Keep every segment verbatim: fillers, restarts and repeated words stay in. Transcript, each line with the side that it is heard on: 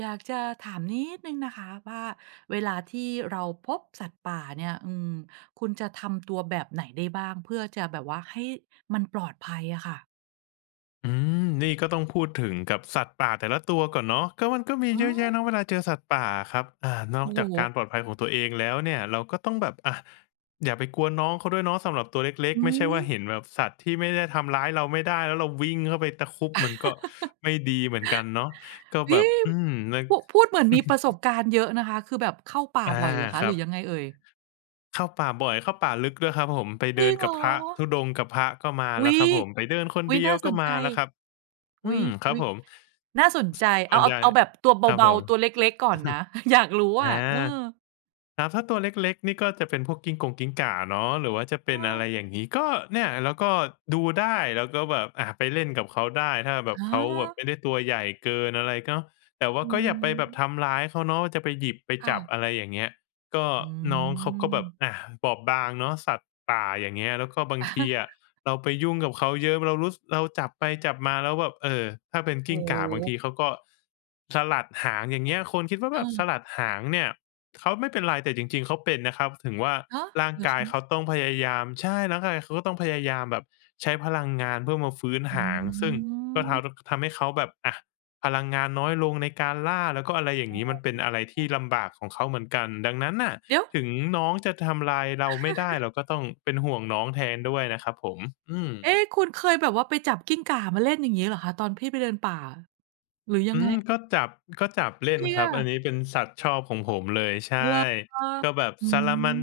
right: อยากจะถามนิดหนึ่งนะคะว่า เวลาที่เราพบสัตว์ป่าเนี่ย อืม คุณจะทำ ตัวแบบไหนได้บ้าง เพื่อจะแบบว่าให้มันปลอดภัยอะค่ะ?
left: อืม นี่ก็ต้องพูดถึงกับสัตว์ป่าแต่ละตัวก่อนเนาะ ก็ มันก็มี
right: อ๋
left: เยอะแยะ
right: อ
left: เนาะเวลาเจอสัตว์ป่าอะครับ อ่า นอ
right: โอ
left: ก
right: ้โ
left: จากก
right: ฮ!
left: ารปลอดภัยของตัวเองแล้วเนี่ย เราก็ต้องแบบ อะ อย่าไปกวนน้อง เขาด้วยเนาะสำหรับตัวเล็ก
right: อื
left: ๆ ไม่ใช่ว่า
right: ม
left: เห็นแบบสัตว์ที่ไม่ได้ทำร้ายเรา ไม่ได้แล้ว เราวิ่งเข้าไปตะครุบ มันก็ไม่ดีเหมือนกันเนาะ ก็แบบ อืม นึก
right: พุ พูดเหมือนมีประสบการณ์เยอะนะคะ คือแบบเข้าป่า
left: อา
right: บ่อยเหรอคะ?
left: ค
right: ห
left: รั
right: รือย
left: บ
right: ังไงเอ่ย?
left: เข้าป่าบ่อย เข้าป่าลึก ด้วยครับผม ไปเด
right: จร
left: ิ
right: ิ
left: น
right: งเห
left: ก
right: ร
left: ับพระธุ
right: อ?
left: ดงค์ กับพระก็มา
right: อุ
left: แ
right: ๊
left: ล้ว
right: ย
left: ครับผม ไปเดิน คน
right: อุ๊ย
left: เดี
right: น
left: ย
right: ่า
left: ว
right: ส
left: ก็
right: นใ
left: ม
right: จ
left: าแล้วครับ
right: อ
left: อ
right: ุ๊
left: ื
right: ย
left: ม ค
right: อ
left: รั
right: ุ
left: บ
right: ๊ย
left: ผม
right: น่าสนใจ
left: ส
right: เ
left: ่
right: อา
left: วน
right: เอ
left: ใ
right: า
left: หญ่
right: เอาแบบ ตัวเ
left: ครับ
right: บ
left: ผ
right: า
left: ม
right: ๆ ตัวเล็ก ๆ ก่อนนะ อยาก รู้
left: อ
right: อะ
left: า
right: เออ
left: ครับ ถ้าตัวเล็ก ๆ นี่ก็จะเป็นพวกกิ้งกงกิ้งก่าเนาะ หรือว่าจะเป
right: เ
left: ็น อะไร
right: ออ
left: อย่างงี้ ก็เนี่ย แล้วก็ดูได้ แล้วก็แบบ อะ ไปเล่นกับเขาได้ ถ้าแบ
right: อ
left: บ
right: ๋
left: เขาแบบ
right: อ
left: ไม่ได้ตัวใหญ่เกินอะไร ก็ แต่ว่า
right: อื
left: ก็อย่าไปแบบท
right: ม
left: ำร้ายเขาเนาะ จะไปหยิบ ไป
right: ค่
left: จับ อ
right: ะ
left: ะไรอย่างเงี้ย ก็
right: อื
left: น้องเขาก็แบบ
right: ม
left: อะ บอบบางเนาะสัตว์ป่า อย่างเงี้ย แล้วก็บางทีอะเราไปยุ่งกับเขาเยอะ เรารู้ ส เราจับไปจับมาแล้วแบบ เออ ถ้าเป็นก
right: โอ
left: ิ
right: ้
left: ้งก่าบาง
right: โ
left: ที
right: ฮ!
left: เขาก็ สลัดหาง อย่างเงี้ย คนคิดว่า แบบส
right: เออ
left: ลัดหางเนี่ยเขาไม่เป็นไร แต่จริง ๆ เขาเป็นนะครับ ถึงว่า
right: ฮะ!
left: ร่าง
right: เหร
left: ก
right: อค
left: ายเข
right: ะ?
left: าต้องพยายาม ใช่ ร่างกายเขาก็ต้องพยายามแบบใช้พลังงานเพื่อมาฟื้น
right: อ
left: ห
right: ื
left: าง ซึ่งก็ทา
right: ม
left: ทำให้เขาแบบ อะ พลังงานน้อยลงในการล่า แล้ว ก็อะไรอย่
right: โ
left: า
right: อ
left: งง
right: ้
left: ี้ มันเป็นอะไรท
right: โฮ
left: ี่ลำบากของเขาเหมือนกัน ดังนั้นน่ะ
right: เดี๋ยว!
left: ถึงน้อง จะทำลายเราไม่ได้ เราก็ต้องเป็นห่วงน้องแทนด้วยนะครับผม อืม
right: เอ๊ คุณเคยแบบว่าไปจับกิ้งก่ามาเล่น อย่างงี้เหรอคะ? ตอนที่ไปเดินป่าอะ หรือยั
left: อ
right: ง
left: ื
right: ไง?
left: ม ก็จับ ก็จับเล่
right: จ
left: น
right: ริง
left: คร
right: อ
left: ับ อั
right: ะ?
left: นนี้เป็นสัตว์ชอบของผมเลย ใช
right: เหร
left: ่
right: อ?
left: ก็แบบ
right: อื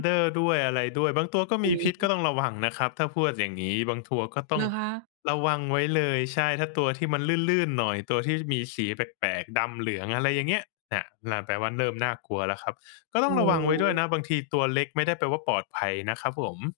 right: ม
left: ด้วยอะไรด้วย บางตัวก็
right: อ
left: ม
right: ุ๊
left: ีพิษ
right: ย
left: ก็ต้องระวังนะครับ ถ้าพวด อย่างงี้ บางทัว ก็ต้
right: เห
left: อ
right: ร
left: ง
right: อคะ?
left: ระวังไว้เลย ใช่ ถ้า ตัวที่มันลื่น ๆ หน่อย ตัวที่มีสีแปลก ๆ ดำ-เหลือง อะไรอย่างเงี้ย น่ะ นั่นแปลว่า เริ่มน่ากลัวแล้วครับ ก็
right: โ
left: ต
right: อ
left: ้อ
right: ้
left: งระวังไว้ด้
right: โ
left: วย
right: ฮ!
left: นะ บางทีตัวเล็กไม่ได้แปลว่า ปลอดภัยนะครับผม